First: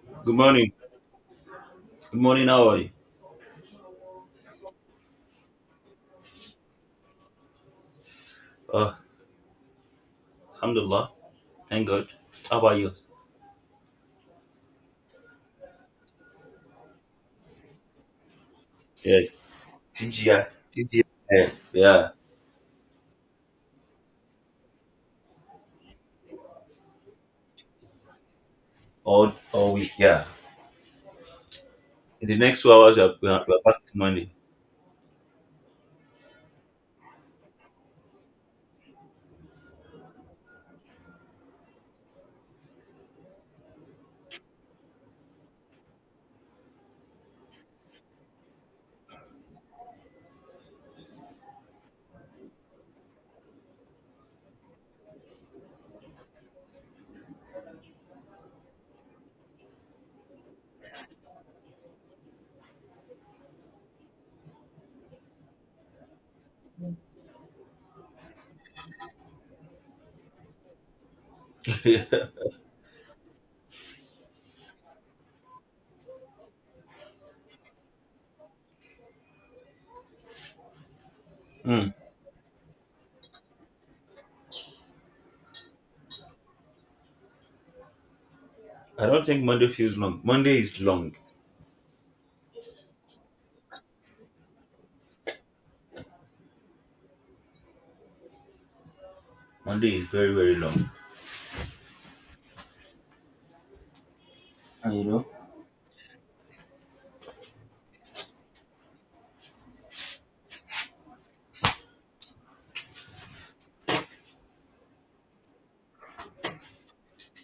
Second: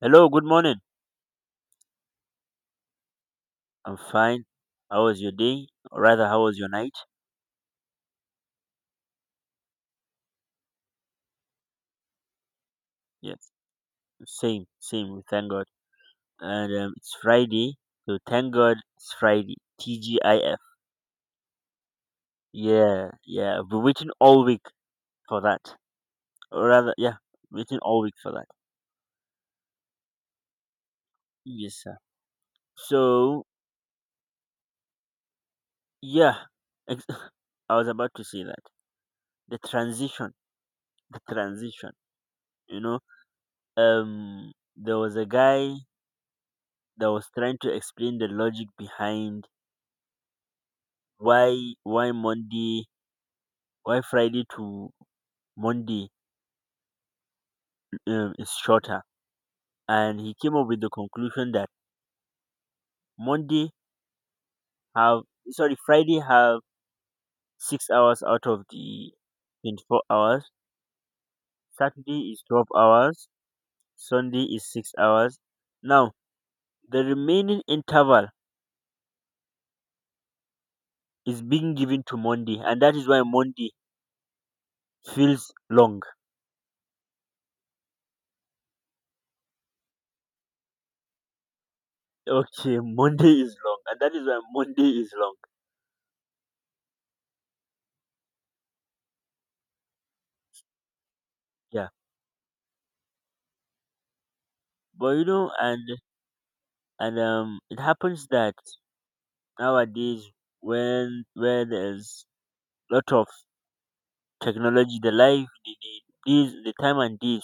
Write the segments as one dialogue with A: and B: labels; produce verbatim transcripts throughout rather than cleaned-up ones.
A: Hello,
B: Good
A: good
B: morning.
A: morning.
B: Good morning. How are you?
A: I'm fine. How was your day? Or rather, how was your night?
B: Uh, Alhamdulillah. Thank God. How about you?
A: Yes, same, same. We thank God. And um, it's Friday, so thank God it's
B: Yeah.
A: Friday.
B: T G I.
A: T G I F.
B: T G I. Yeah, yeah.
A: Yeah, yeah. I've been waiting all week for that. Or rather, yeah, waiting all week for that.
B: All, all week. Yeah.
A: Yes, sir.
B: In the next two hours, we're, we're,
A: So,
B: we're back to Monday.
A: yeah, ex- I was about to say that. The transition, the transition, you know, um, there was a guy that was trying to explain the logic behind why why Monday, why Friday to Monday um, is shorter, and he came up with the conclusion that Monday have, sorry, Friday have six hours out of the twenty-four hours, Saturday is twelve hours, Sunday is six hours. Now, the remaining interval is being
B: Hmm.
A: given to Monday, and that is why Monday feels long.
B: I don't think Monday feels long. Monday is long.
A: Okay. Monday is long, and that is why Monday is long.
B: Monday is very, very long.
A: Yeah.
B: And you
A: But you
B: know?
A: know and and um, it happens that nowadays, when where there's lot of technology, the life the, the, days- the time and days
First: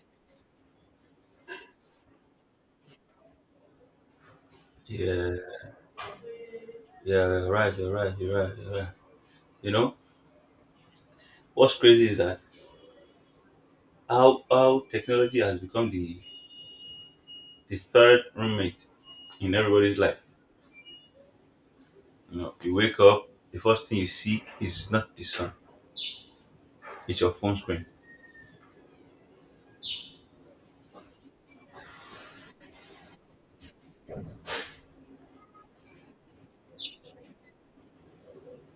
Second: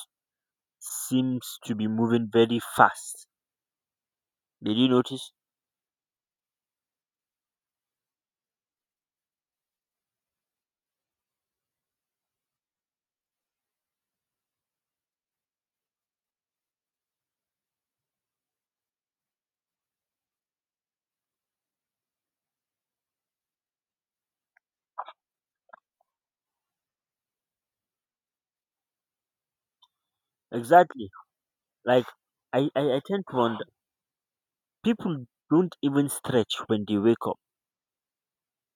A: seems to be moving very fast. Did you notice?
B: Yeah. Yeah. You're right. You're right. You're right. You're right. You know? What's crazy is that how, how technology has become the, the third roommate in everybody's life. You know, you wake up, the first thing you see is not the sun, it's your phone screen.
A: Exactly. Like, I, I i tend to wonder, people don't even stretch when they wake up.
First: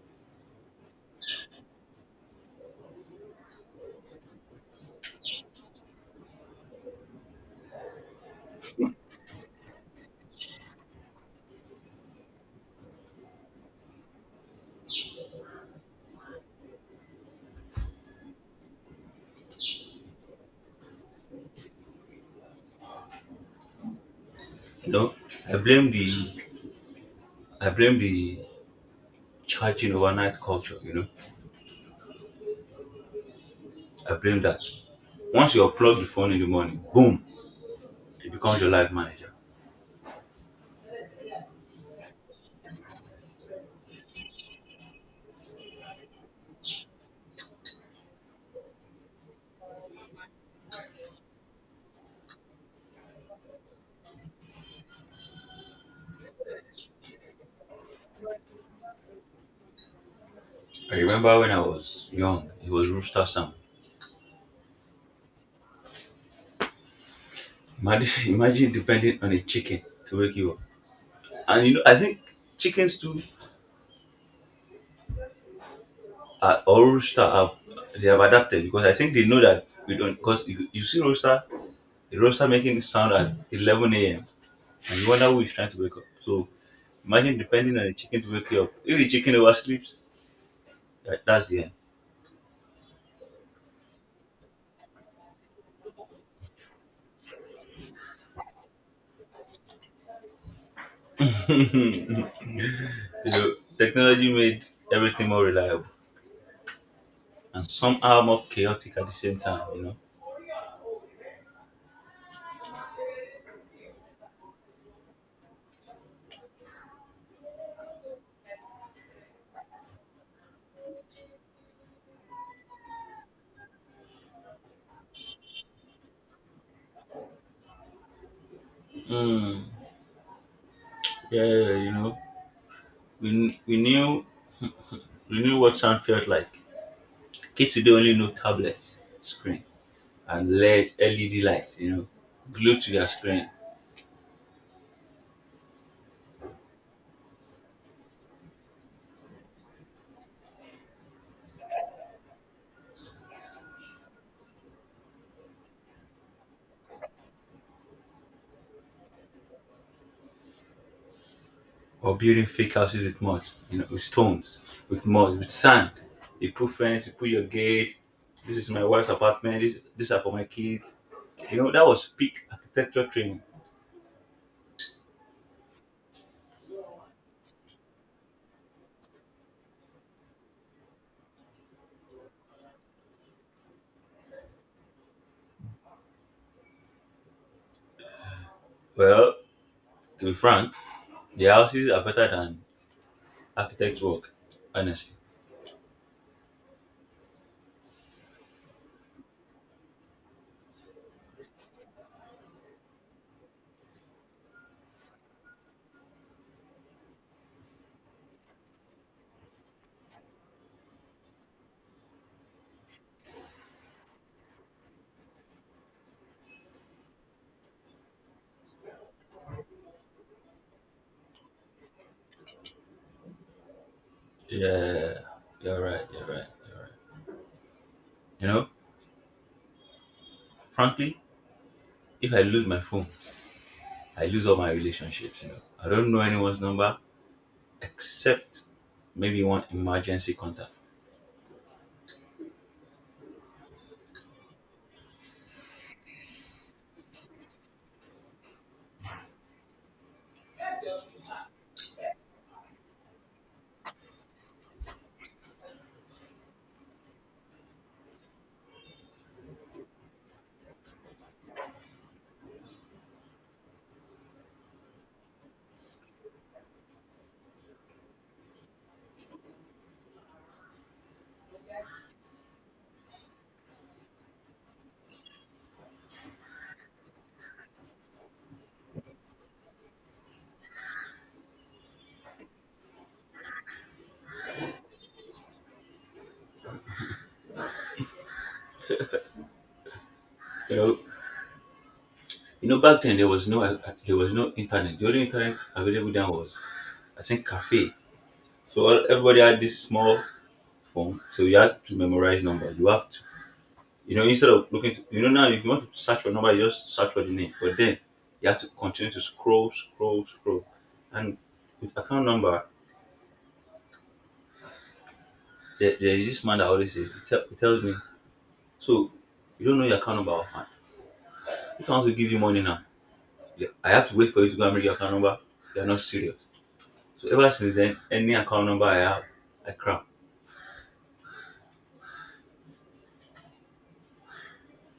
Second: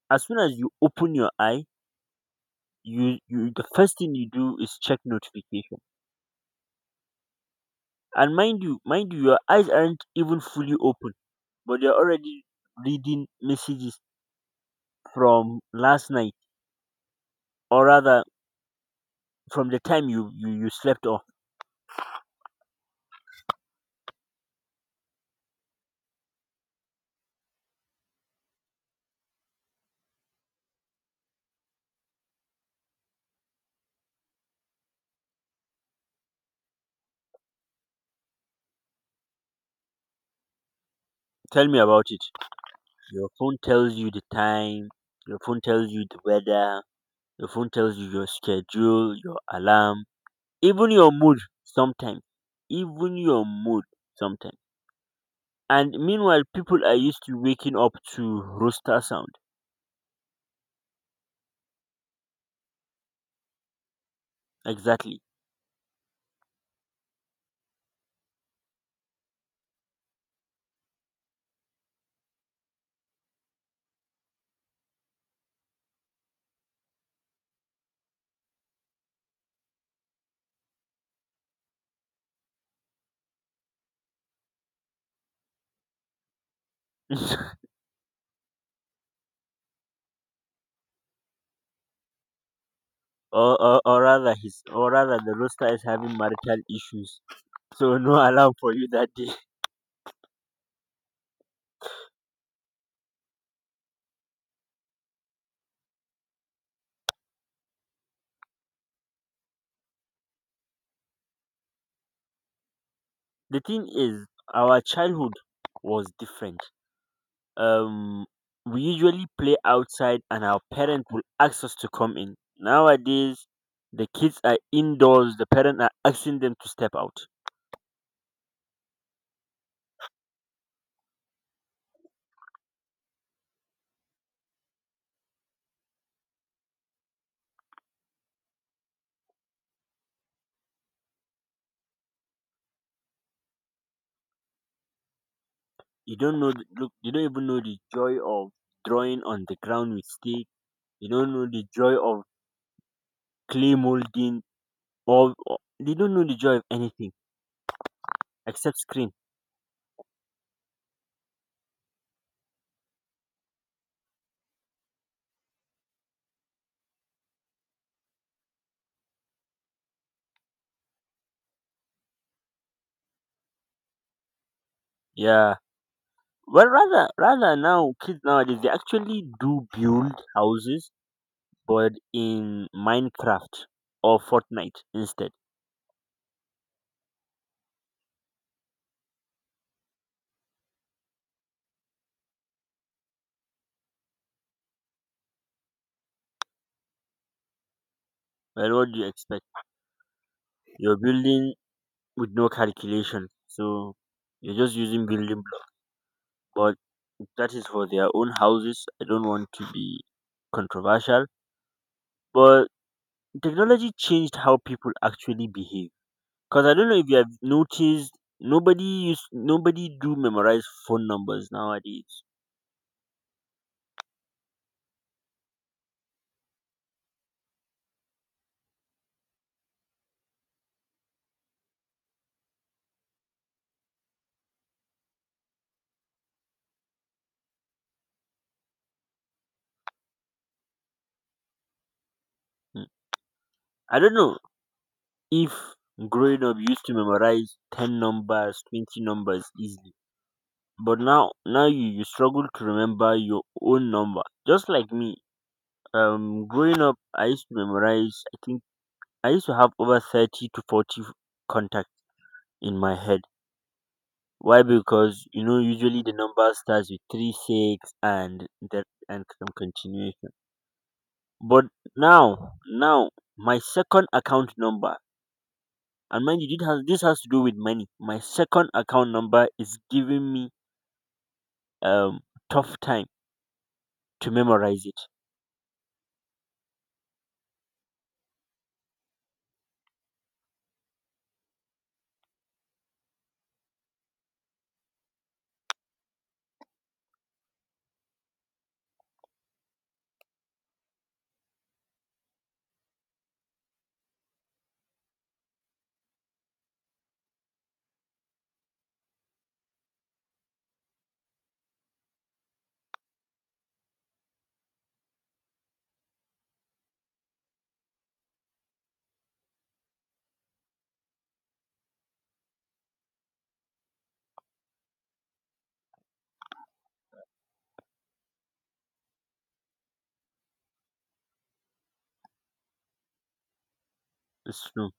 A: As soon as you open your eye, you you the first thing you do is check notification. And mind you mind you your eyes aren't even fully open, but they're already reading messages from last night, or rather from the time you, you, you slept off.
B: You know, I blame the I blame the charging overnight culture, you know. I blame that. Once you unplug the phone in the morning, boom, it becomes your life manager.
A: Tell me about it. Your phone tells you the time, your phone tells you the weather, your phone tells you your schedule, your alarm, even your mood sometimes. Even your mood sometimes. And meanwhile, people are used to waking up to rooster sound.
B: I remember when I was young, it was Rooster Sam.
A: Exactly.
B: Imagine, imagine depending on a chicken to wake you up. And you know, I think chickens too are, or rooster are, they have adapted because I think they know that we don't, because you, you see rooster. The rooster making sound at eleven a m and you wonder who is trying to wake up. So imagine depending on the chicken to wake you up. If the chicken oversleeps, that, that's the end.
A: or, or, or rather his or rather the rooster is having marital issues, so no alarm for you that day.
B: You know, technology made everything more reliable and somehow more chaotic at the same time. You know.
A: The thing is, our childhood was different. um we usually play outside and our parents will ask us to come in. Nowadays, the kids are indoors, the parents are asking them to step out.
B: Mm. Yeah, you know, we kn- we knew we knew what sound felt like. Kids today only know tablet screen and L E D L E D lights. You know, glued to their screen.
A: You don't know the- look, you don't even know the joy of drawing on the ground with stick. You don't know the joy of clay molding, or, or they don't know the joy of anything except screen.
B: Or building fake houses with mud, you know, with stones, with mud, with sand. You put fence, you put your gate. This is my wife's apartment. This is, these are for my kids. You know, that was peak architecture training.
A: Yeah. Well, rather rather now kids nowadays, they actually do build houses but in Minecraft or Fortnite instead.
B: Well, to be frank, the houses are better than architects' work. Honestly,
A: Well, what do you expect? You're building with no calculation, so you're just using building blocks. But if that is for their own houses. I don't want to be controversial, but technology changed how people actually behave. Because I don't know if you have noticed, nobody use, nobody do memorize phone numbers nowadays.
B: yeah, you're right, you're right, you're right. You know, frankly, if I lose my phone, I lose all my relationships. You know, I don't know anyone's number except maybe one emergency contact.
A: Mm. I don't know if growing up you used to memorize ten numbers, twenty numbers easily, but now now you you struggle to remember your own number, just like me. Um growing up, I used to memorize, I think I used to have over thirty to forty contacts in my head. Why? Because you know, usually the number starts with 3, 6, and that and some continuation. But now now my second account number, and mind you, this has, this has to do with money, my second account number is giving me um tough time to memorize it.
B: You know, You know, back then there was no uh, there was no internet. The only internet available then was, I think, cafe. So all- everybody had this small phone, so you had to memorize number. You have to, you know, instead of looking, to, you know, now if you want to search for number, you just search for the name. But then you have to continue to scroll, scroll, scroll, and with account number, there, there is this man that always says, he, tell, he tells me, so you don't know your account number offhand. If I want to give you money now, yeah, I have to wait for you to go and read your account number. You're not serious. So ever since then, any account number I have, I crap.
A: It's true.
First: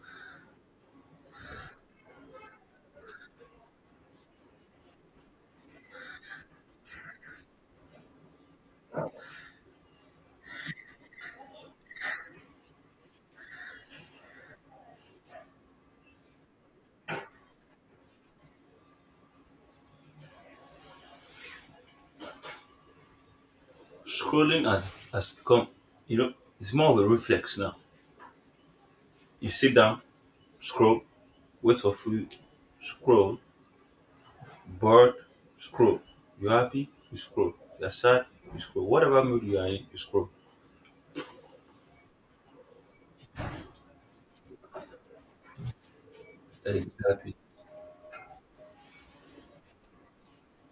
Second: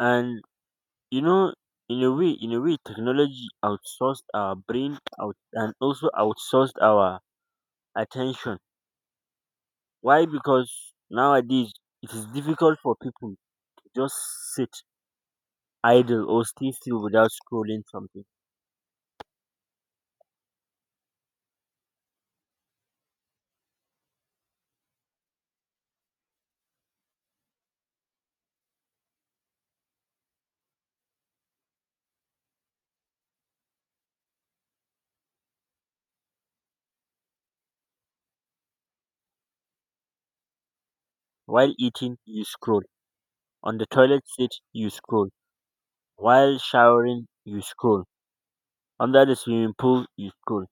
A: And you know, in a way in a way technology outsourced our brain out and also outsourced our attention. Why? Because nowadays, it is difficult for people to just sit idle or stay still without scrolling something.
B: Scrolling has, has become, you know, it's more of a reflex now. You sit down, scroll, wait for food, scroll, bored, scroll. You're happy, you scroll. You're sad, you scroll. Whatever mood you are in, you scroll.
A: While eating, you scroll. On the toilet seat, you scroll. While showering,
B: Exactly.
A: you scroll. Under the swimming pool, you scroll.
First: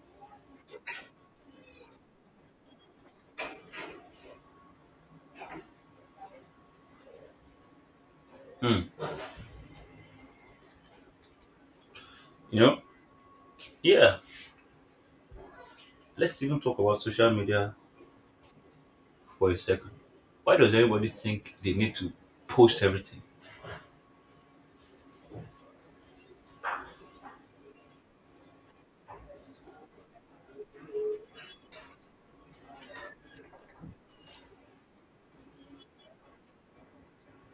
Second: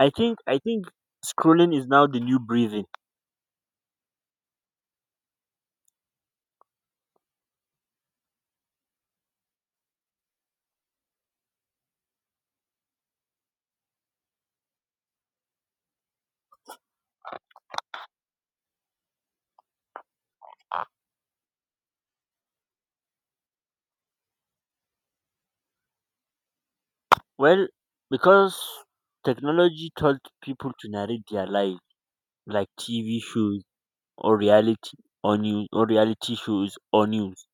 A: I think i think scrolling is now the new breathing.
B: Hmm. You know, yeah. Let's even talk about social media for a second. Why does everybody think they need to post everything?
A: Well, because technology taught people to narrate their life like T V shows, or reality, or news, or reality shows or news.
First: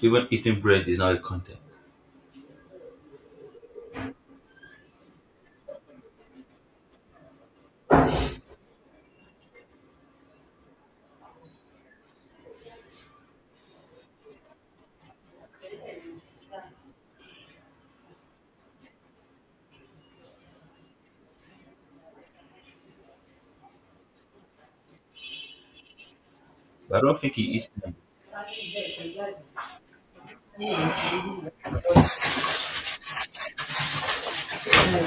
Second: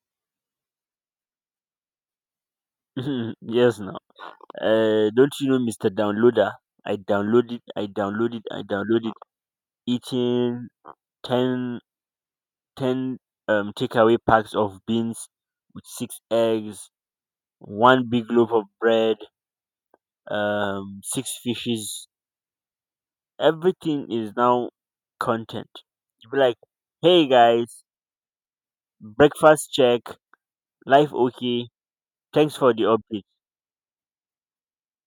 B: Even eating bread is now a content.
A: Yes, now, uh, don't you know, Mister Downloader? I downloaded, I downloaded, I downloaded eating ten ten um, takeaway packs of beans with six eggs, one big loaf of bread, um, six fishes. Everything is now content. You be like,
B: But I don't
A: hey
B: think it is.
A: guys, breakfast check, life okay, thanks for the update.
B: Okay.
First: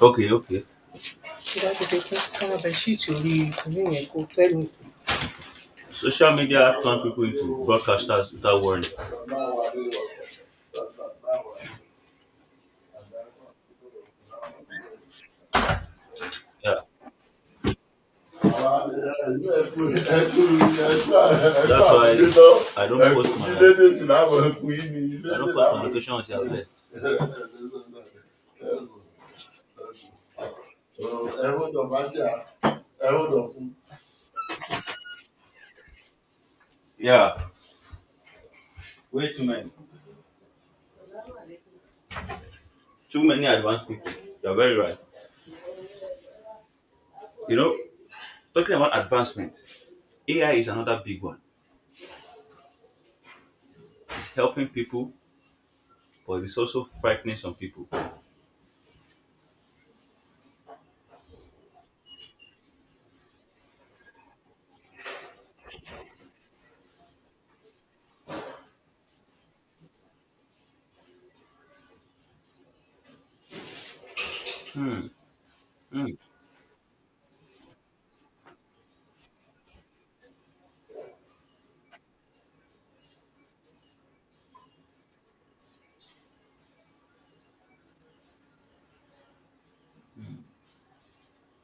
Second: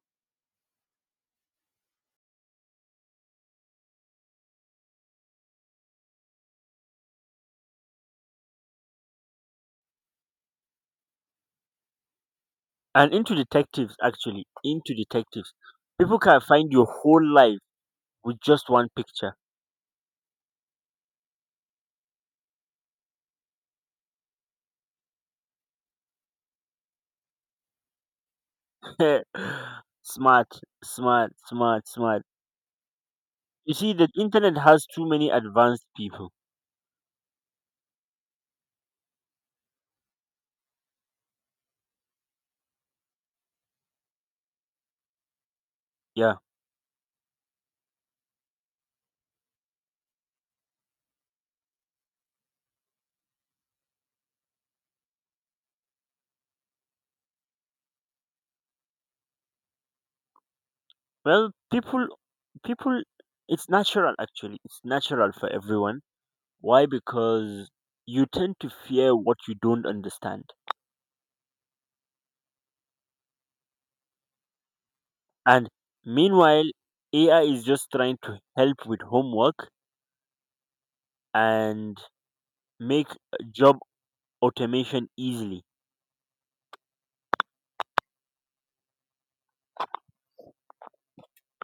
B: Okay, okay. Sí. Social media turn people into broadcasters without warning.
A: And into detectives, actually, into detectives, people can find your
B: Yeah.
A: whole life with just one picture.
B: That's why I don't post my- I don't post my don't location until I'm there.
A: Smart. Smart, smart,
B: Post
A: smart. You see, the internet has too many advanced people.
B: my. Wait a too many advanced people. You're very right.
A: Yeah.
B: You know, talking about advancement, A I is another big one. It's helping people, but it's also frightening some people.
A: Well, people people it's natural, actually, it's natural for everyone. Why? Because you tend to fear what you don't understand, and
B: Mm,
A: meanwhile, AI is just trying to help with homework and make job automation easily.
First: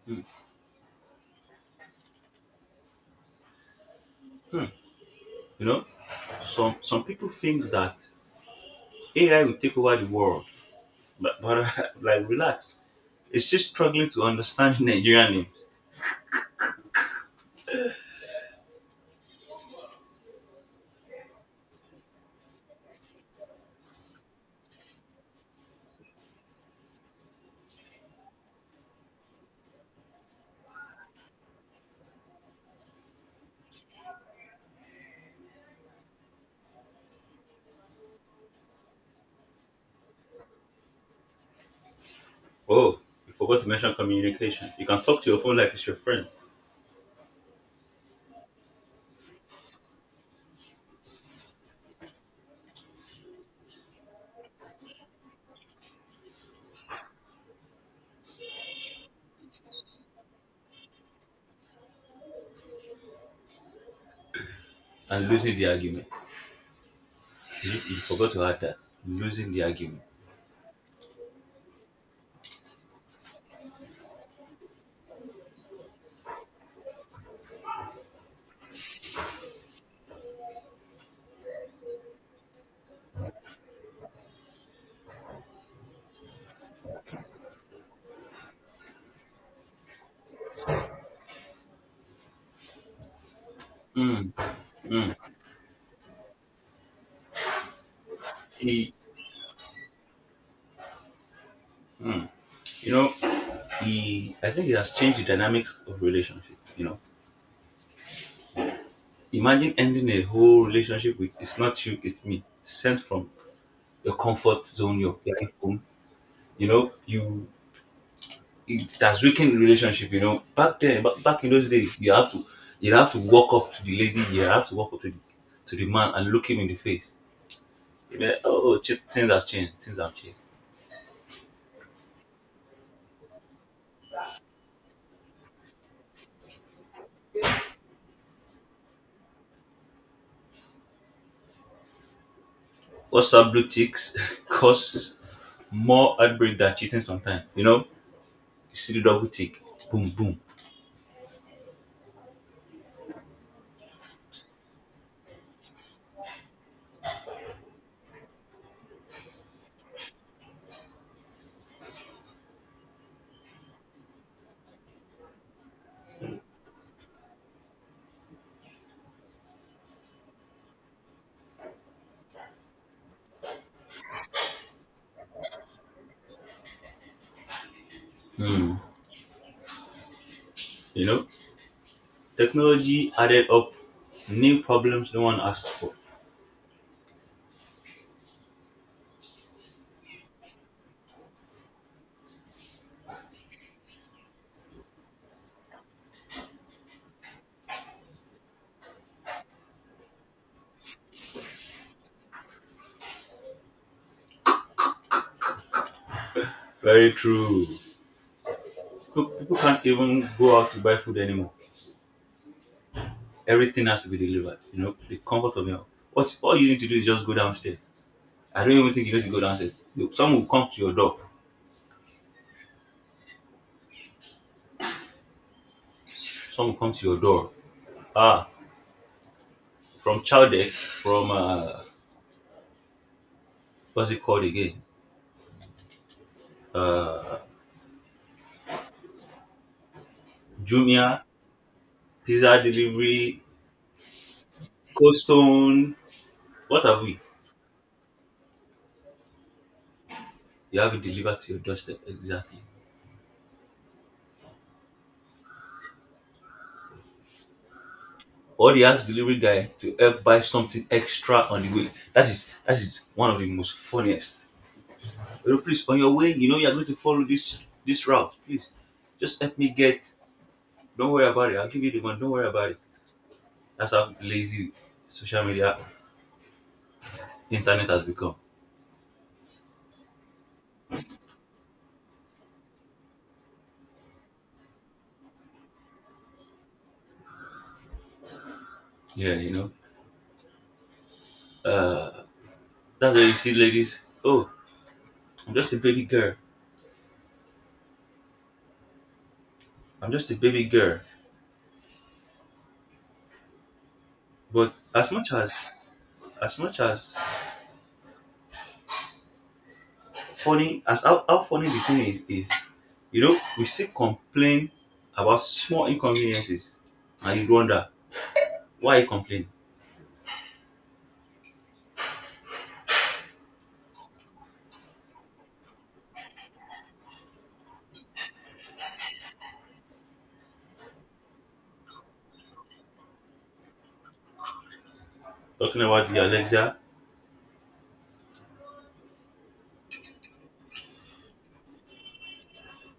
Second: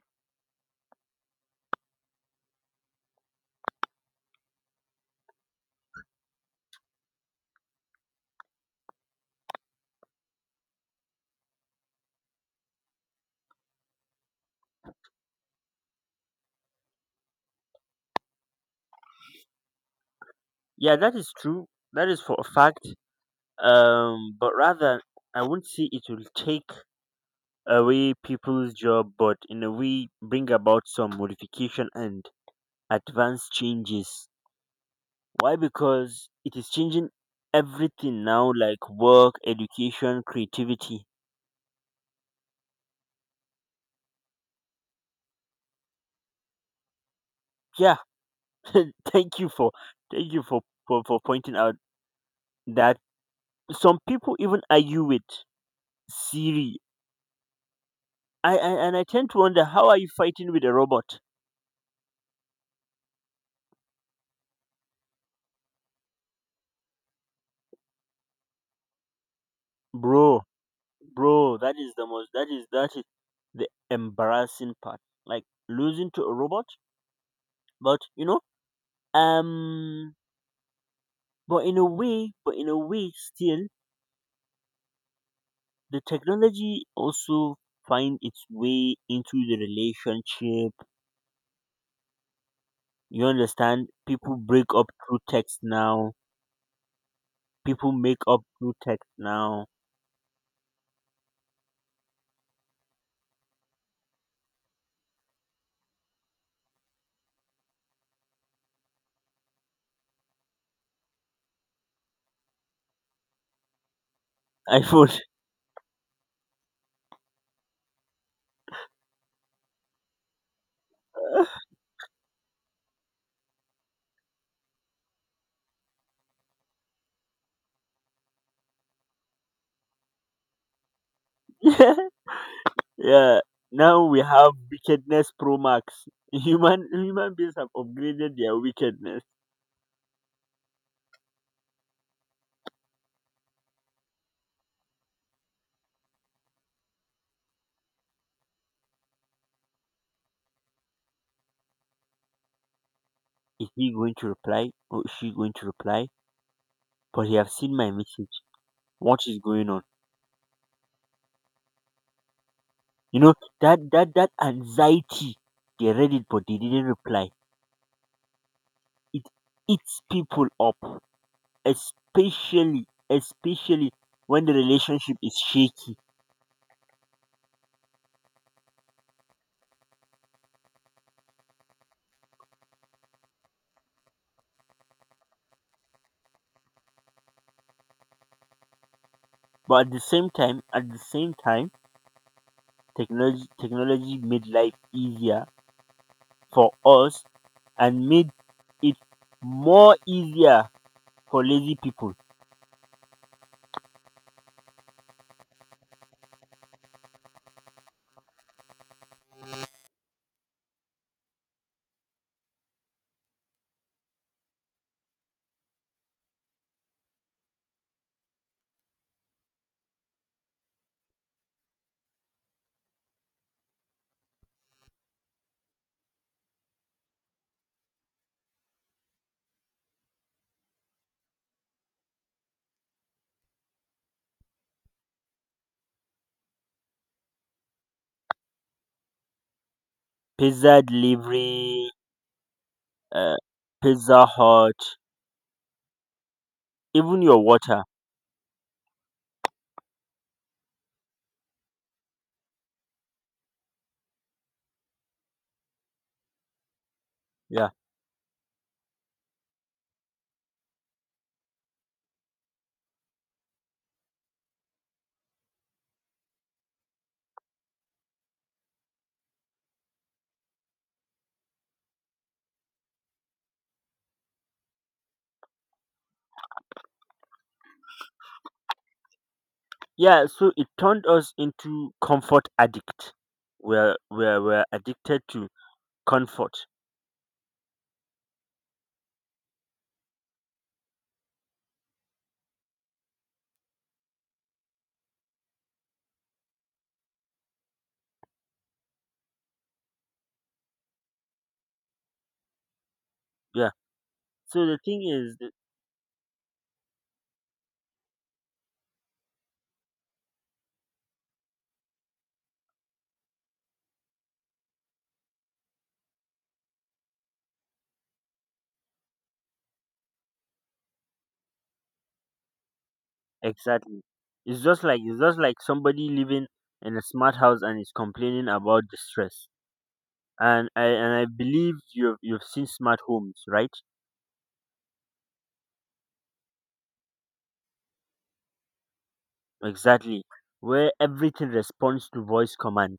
B: mm, mm. You know, some some people think that A I will take over the world, but, but like relax, it's just struggling to understand Nigerian names.
A: Yeah, that is true. That is for a fact. Um, but rather, I wouldn't say it will take away people's job, but in a way, bring about some modification and advanced changes. Why? Because it is changing everything now, like work, education, creativity.
B: Oh, you forgot to mention communication. You can talk to your phone like it's your friend,
A: Yeah. thank you for thank you for, for for pointing out that some people even argue with Siri. I, I and I tend to wonder, how are you fighting with a robot,
B: and losing the argument. You, you forgot to add that losing the argument.
A: bro? Bro, that is the most. That is that is the embarrassing part. Like losing to a robot, but you know, um, but in a way, but in a way, still the technology also find its way into the relationship. You understand?
B: Mm,
A: People break up
B: mm,
A: through text now. People make up through
B: e-
A: text now.
B: mm. You know, he I think it has changed the dynamics of relationship. You know, imagine ending a whole relationship with "it's not you, it's me," sent from your comfort zone,
A: iPhone.
B: your parents' home. You know, you, it has weakened the relationship. You know, back then, ba- back in those days, you have to, you have to walk up to the lady, you have to walk up to the, to the man, and look him in the face. You know, oh, ch- things have changed, things have changed.
A: Yeah, now we have wickedness pro max. Human human beings have upgraded their wickedness.
B: What's up, blue ticks causes more heartbreak than cheating sometimes. You know, you see the double tick, boom, boom.
A: Is he going to reply or is she going to reply? But he have seen my message. What is going on? You know, that that that anxiety. They read it but they didn't reply. It eats people up, especially especially when the relationship is shaky.
B: Hmm. You know, technology added up new problems no one asked for.
A: But at the same time, at the same time, technology technology made life easier for us and made it more easier for lazy people.
B: Very true. People people can't even go out to buy food anymore. Everything has to be delivered. You know, the comfort of your home. What all you need to do is just go downstairs. I don't even think you need to go downstairs. You- Some will come to your door. Some will come to your door. Ah, from Chowdeck, from uh, what's it called again? Uh,
A: Pizza
B: Jumia,
A: delivery,
B: pizza
A: uh,
B: delivery,
A: Pizza Hut,
B: Cold Stone. What have
A: even
B: we?
A: your water.
B: You have it delivered to your doorstep, exactly.
A: Yeah,
B: Or they ask delivery guy to help buy something extra on the way. that is that is one of the most funniest. Oh please, on your way, you know, you're going to follow this, this route, please, just help me get, don't worry about it, I'll give you the money, don't worry about it. That's how lazy social media internet has become.
A: yeah. So it turned us into comfort addict. We're we're we're addicted to comfort.
B: Yeah, you know, uh that's where you see ladies, oh, I'm just a baby girl, I'm just a baby girl.
A: Yeah. So
B: But
A: the thing
B: as much
A: is th-
B: as as much as funny as how, how funny the thing is is you know, we still complain about small inconveniences and you wonder why you complain.
A: exactly. It's just like it's just like somebody living in a smart house and is complaining about the stress. And I and I believe you've you've seen smart homes, right?
B: Talking about the Alexa,
A: Exactly. Where everything responds to voice command.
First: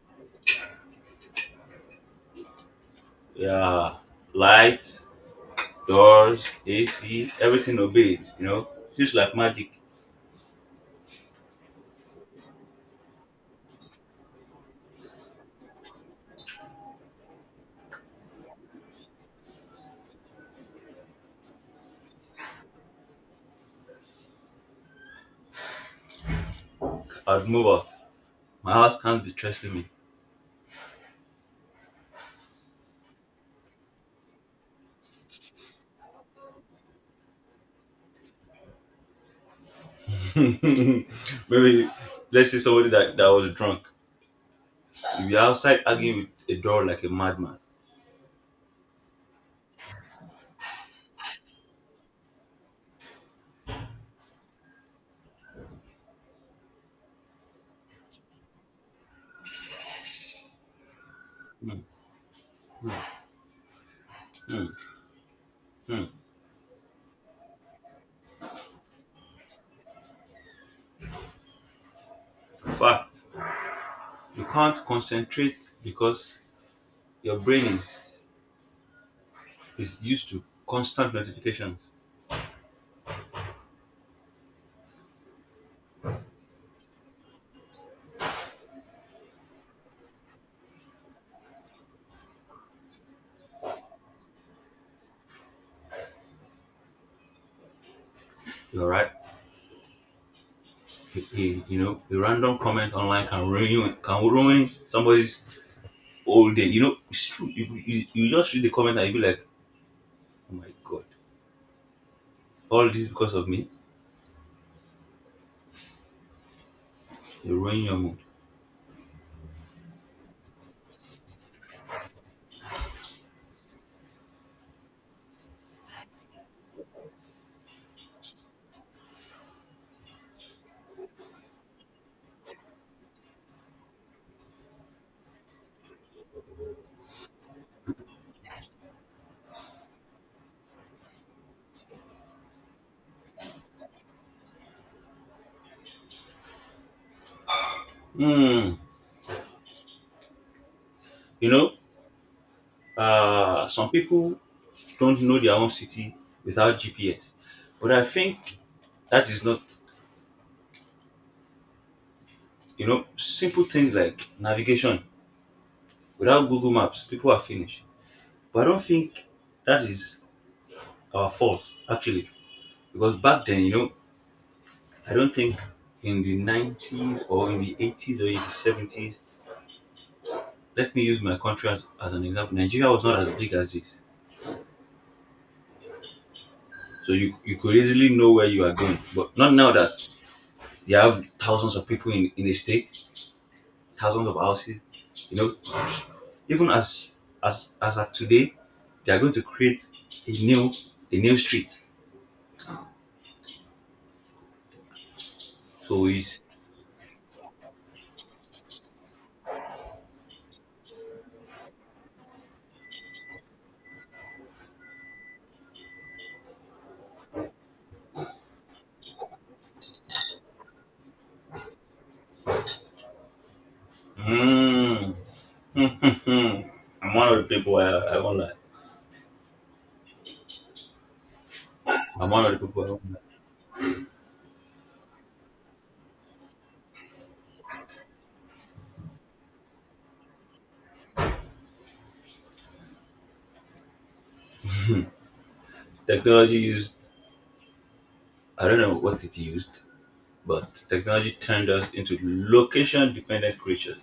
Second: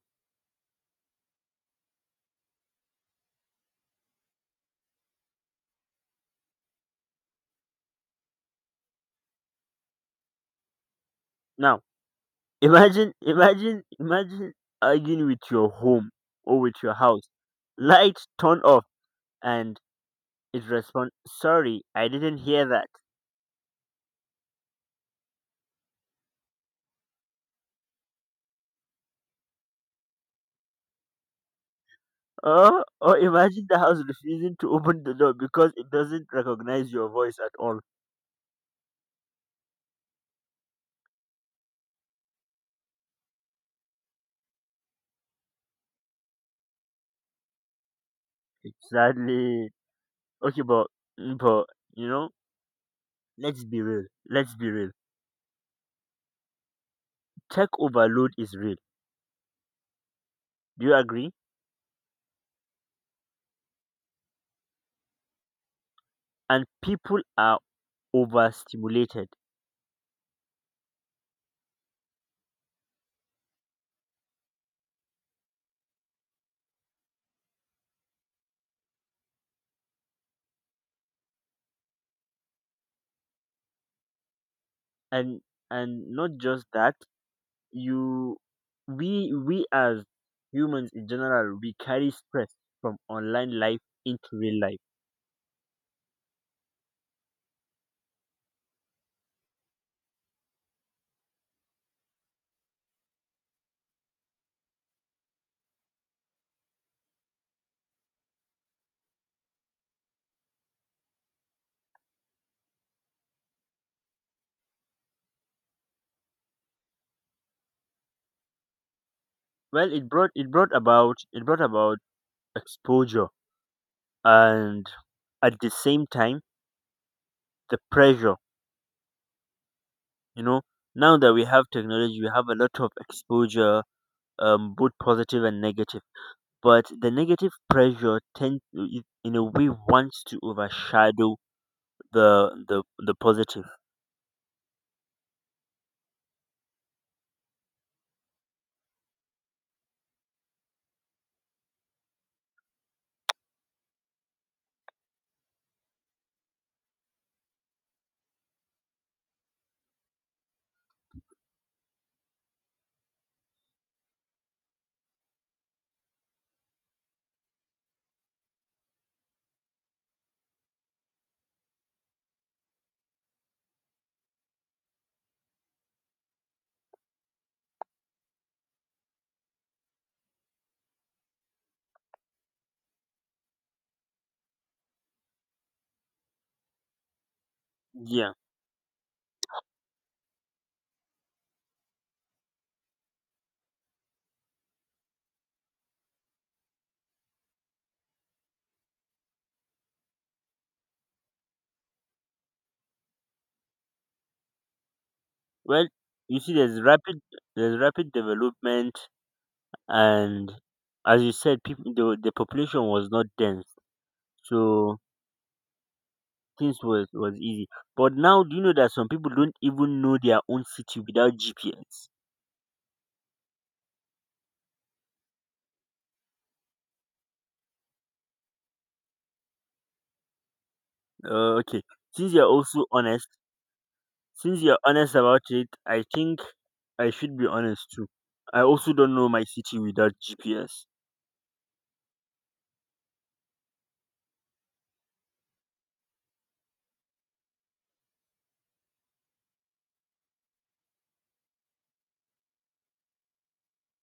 B: yeah, lights, doors, A C, everything obeys, you know, just like magic.
A: Now, imagine, imagine, imagine arguing with your home or with your house. Light turn off, and it responds, sorry, I didn't hear that.
B: I'd move out. My house can't be stressing
A: Or, or imagine the house refusing to open the door because it doesn't recognize your voice at all.
B: me. Maybe let's say somebody that, that was drunk. If you're outside arguing with a door like a madman.
A: Exactly. Okay, but, but, you know, let's be real. Let's be real. Tech overload is real. Do you agree?
B: Hmm, hmm, hmm.
A: And people are overstimulated.
B: Fact. You can't concentrate because your brain is is used to constant notifications.
A: and and not just that, you we we as humans in general, we carry stress from online life into real life.
B: You're right. A, a- you know, a random comment online can ruin, can ruin somebody's whole day. You know, it's true. You, you, you just read the comment and you be like, oh my god, all this because of me. You ruin your mood.
A: Well, it brought it brought about it brought about exposure and at the same time the pressure. you know Now that we have technology, we have a lot of exposure, um both positive and negative, but the negative pressure tend in a way wants to overshadow the the the positive.
B: Hmm. You know, uh, some people don't know their own city without G P S, but I think that is not. You know, simple things like navigation without Google Maps, people are finished. But I don't think that is our fault actually, because back then, you know, I don't think in the nineties or in the eighties or in the seventies — let me use my country as, as an example — Nigeria was not as big as this. So you you could easily know
A: Yeah.
B: where you are going, but not now that you have thousands of people in in a state, thousands of houses. You know, even as, as as at today, they are going to create a new, a new street.
A: Well,
B: So
A: you
B: it's
A: see, there's rapid there's rapid development, and as you said, people the, the population was not dense, so things was was easy. But now, do you know that some people don't even know their own city without G P S?
B: mm, I'm one of the people, i, I won't lie.
A: Uh, okay,
B: I'm
A: since you're
B: one of the
A: also
B: people.
A: honest, since you're honest about it, I think I should be honest too. I also don't know my city without G P S.
B: Technology used, I don't know what it used, but technology turned us into location dependent creatures.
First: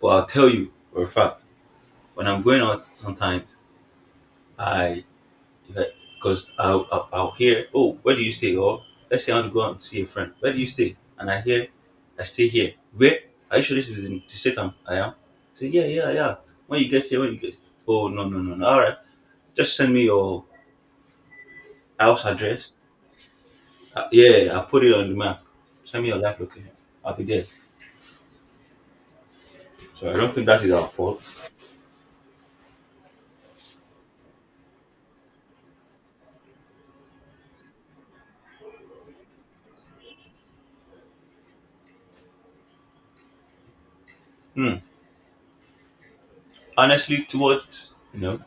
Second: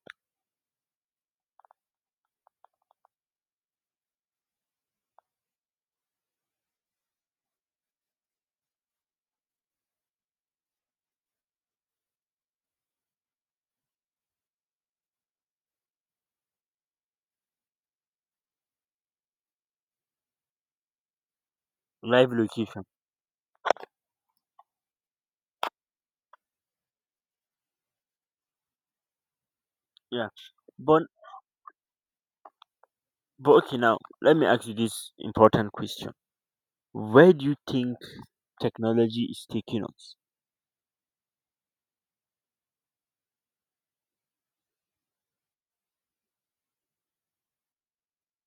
B: But I'll tell you for a fact, when I'm going out sometimes, I, because I'll, I'll, I'll hear, oh, where do you stay? Or let's say I want to go out and see a friend. Where do you stay? And I hear, I stay here. Where? Are you sure this is in the state I'm, I am? I say, yeah, yeah, yeah. When you get here, when you get, oh, no, no, no, no. All right. Just send me your house
A: Live
B: address.
A: location.
B: Uh, yeah, I put it on the map. Send me your live location. I'll be there. So I
A: Yeah,
B: don't think that is our
A: but
B: fault.
A: but okay, now let me ask you this important question. Where do you think technology is taking us?
B: Hmm. Honestly, towards, you know,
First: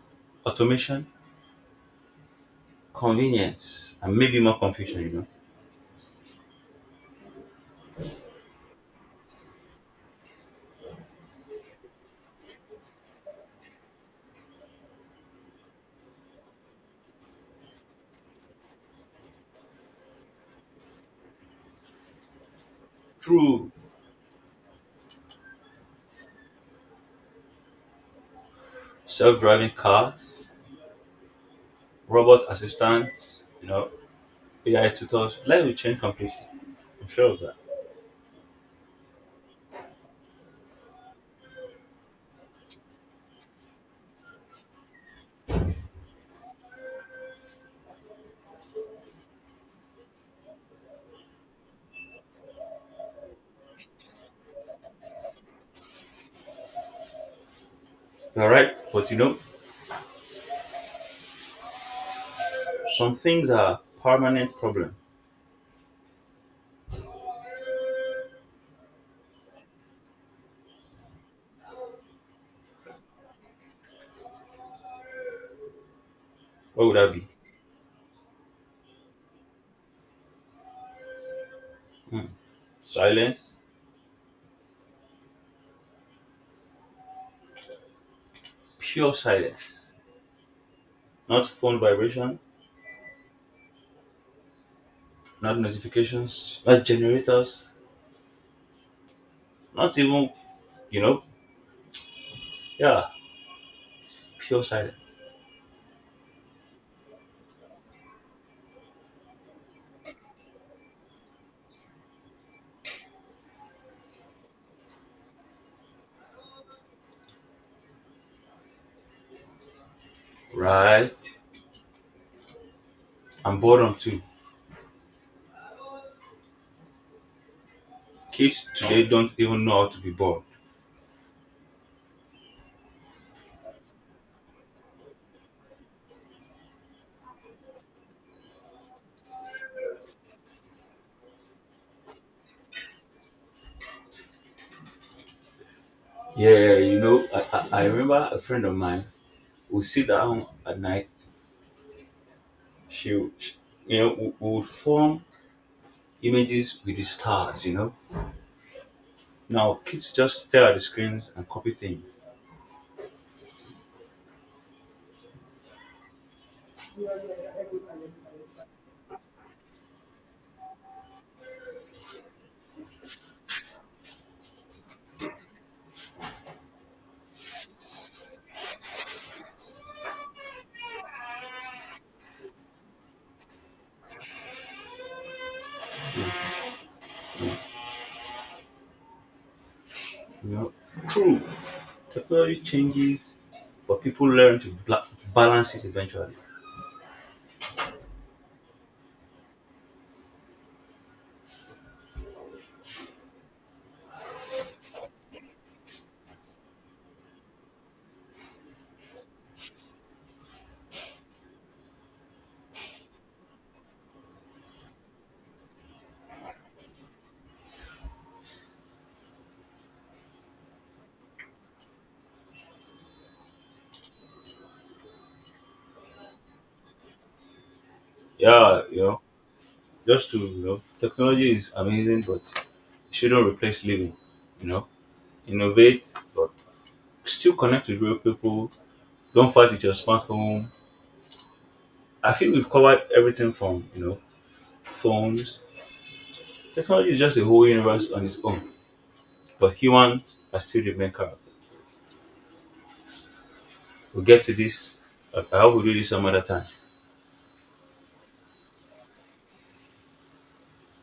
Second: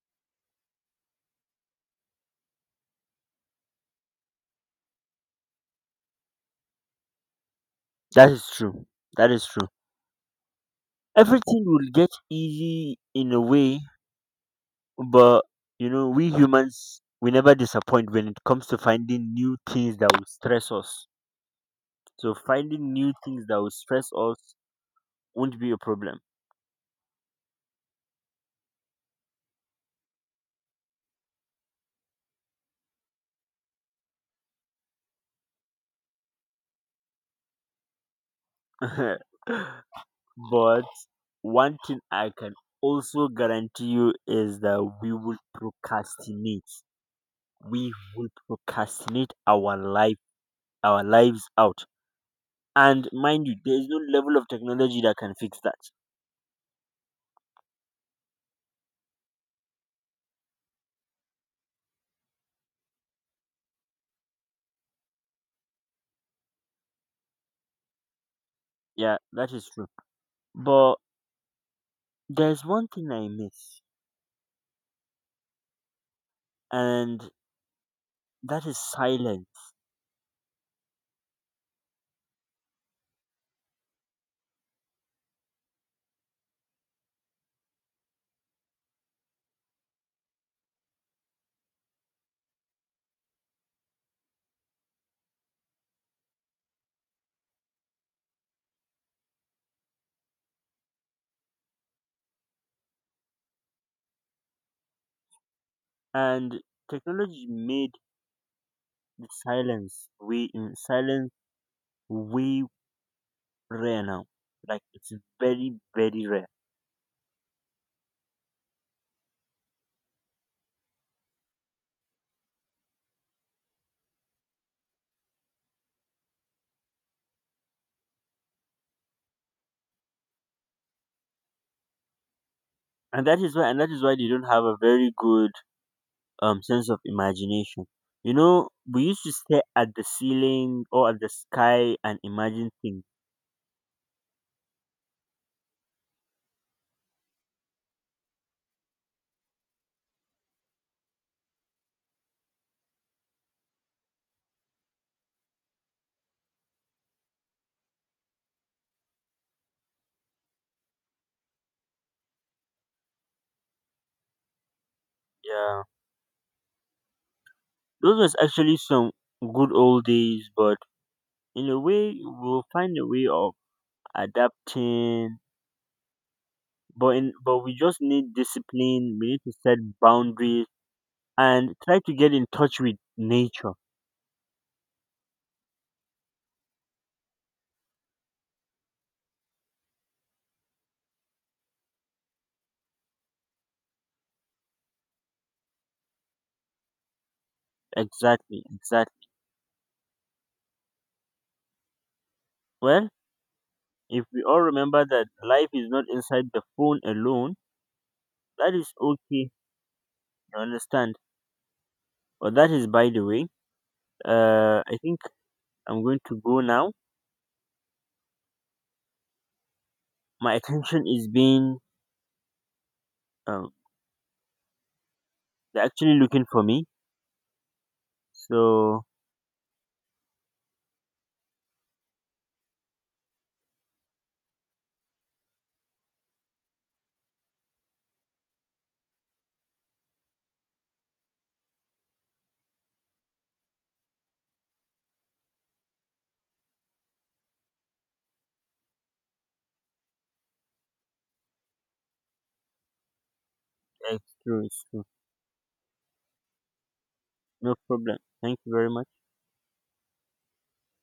B: automation, convenience, and maybe more confusion. You know,
A: That is true. That is true. Everything will get easy in a way, but you know, we humans, we never disappoint when it comes to finding new things that will stress us. So finding new things that will
B: through
A: stress us won't be a problem.
B: self-driving cars, robot assistants, you know, A I tutors, life will change completely. I'm sure of that.
A: But one thing I can also guarantee you is that we will procrastinate. We will procrastinate our life, our lives out. And mind you, there is no level of technology that can fix that.
B: You're right, but you know, some things are permanent problem.
A: Yeah, that is true. But there's one thing I miss,
B: What would that be?
A: and that is silence.
B: Hmm. Silence, pure silence. Not phone vibration, not notifications, not generators. Not even, you know, yeah, pure silence.
A: And technology made the silence way, in silence way rare now. Like, it's very, very rare.
B: Right. And boredom too. Kids today don't even know how to be bored.
A: And that is why and that is why they don't have a very good um sense of imagination. You know, we used to stare at the ceiling or at the sky and imagine things.
B: Yeah, you know, I, I, I remember a friend of mine would sit down at night. She, would- she you know, we we would form images with the stars, you know. Now kids just stare at the screens and copy things,
A: Yeah. Those was actually some good old days, but in a way we'll find a way of adapting. But in but we just need discipline. We need to set boundaries and try to get in touch with nature.
B: you know. True, technology changes, but people learn to bla- balance it eventually.
A: Exactly, exactly. Well, if we all remember that life is not inside the phone alone, that is okay. You understand? But that is by the way. Uh, I think I'm going to go now. My attention is being um, they're actually looking for me.
B: Yeah, you
A: So.
B: know, just to, you know, technology is amazing, but shouldn't replace living. You know, innovate, but still connect with real people. Don't fight with your smartphone. I think we've covered everything from, you know, phones. Technology is just a whole universe on its own, but humans are still the main character.
A: Yeah,
B: We'll
A: it's
B: get to
A: true, it's
B: this.
A: true.
B: I I hope we do this some other time.
A: No problem. Thank you very much.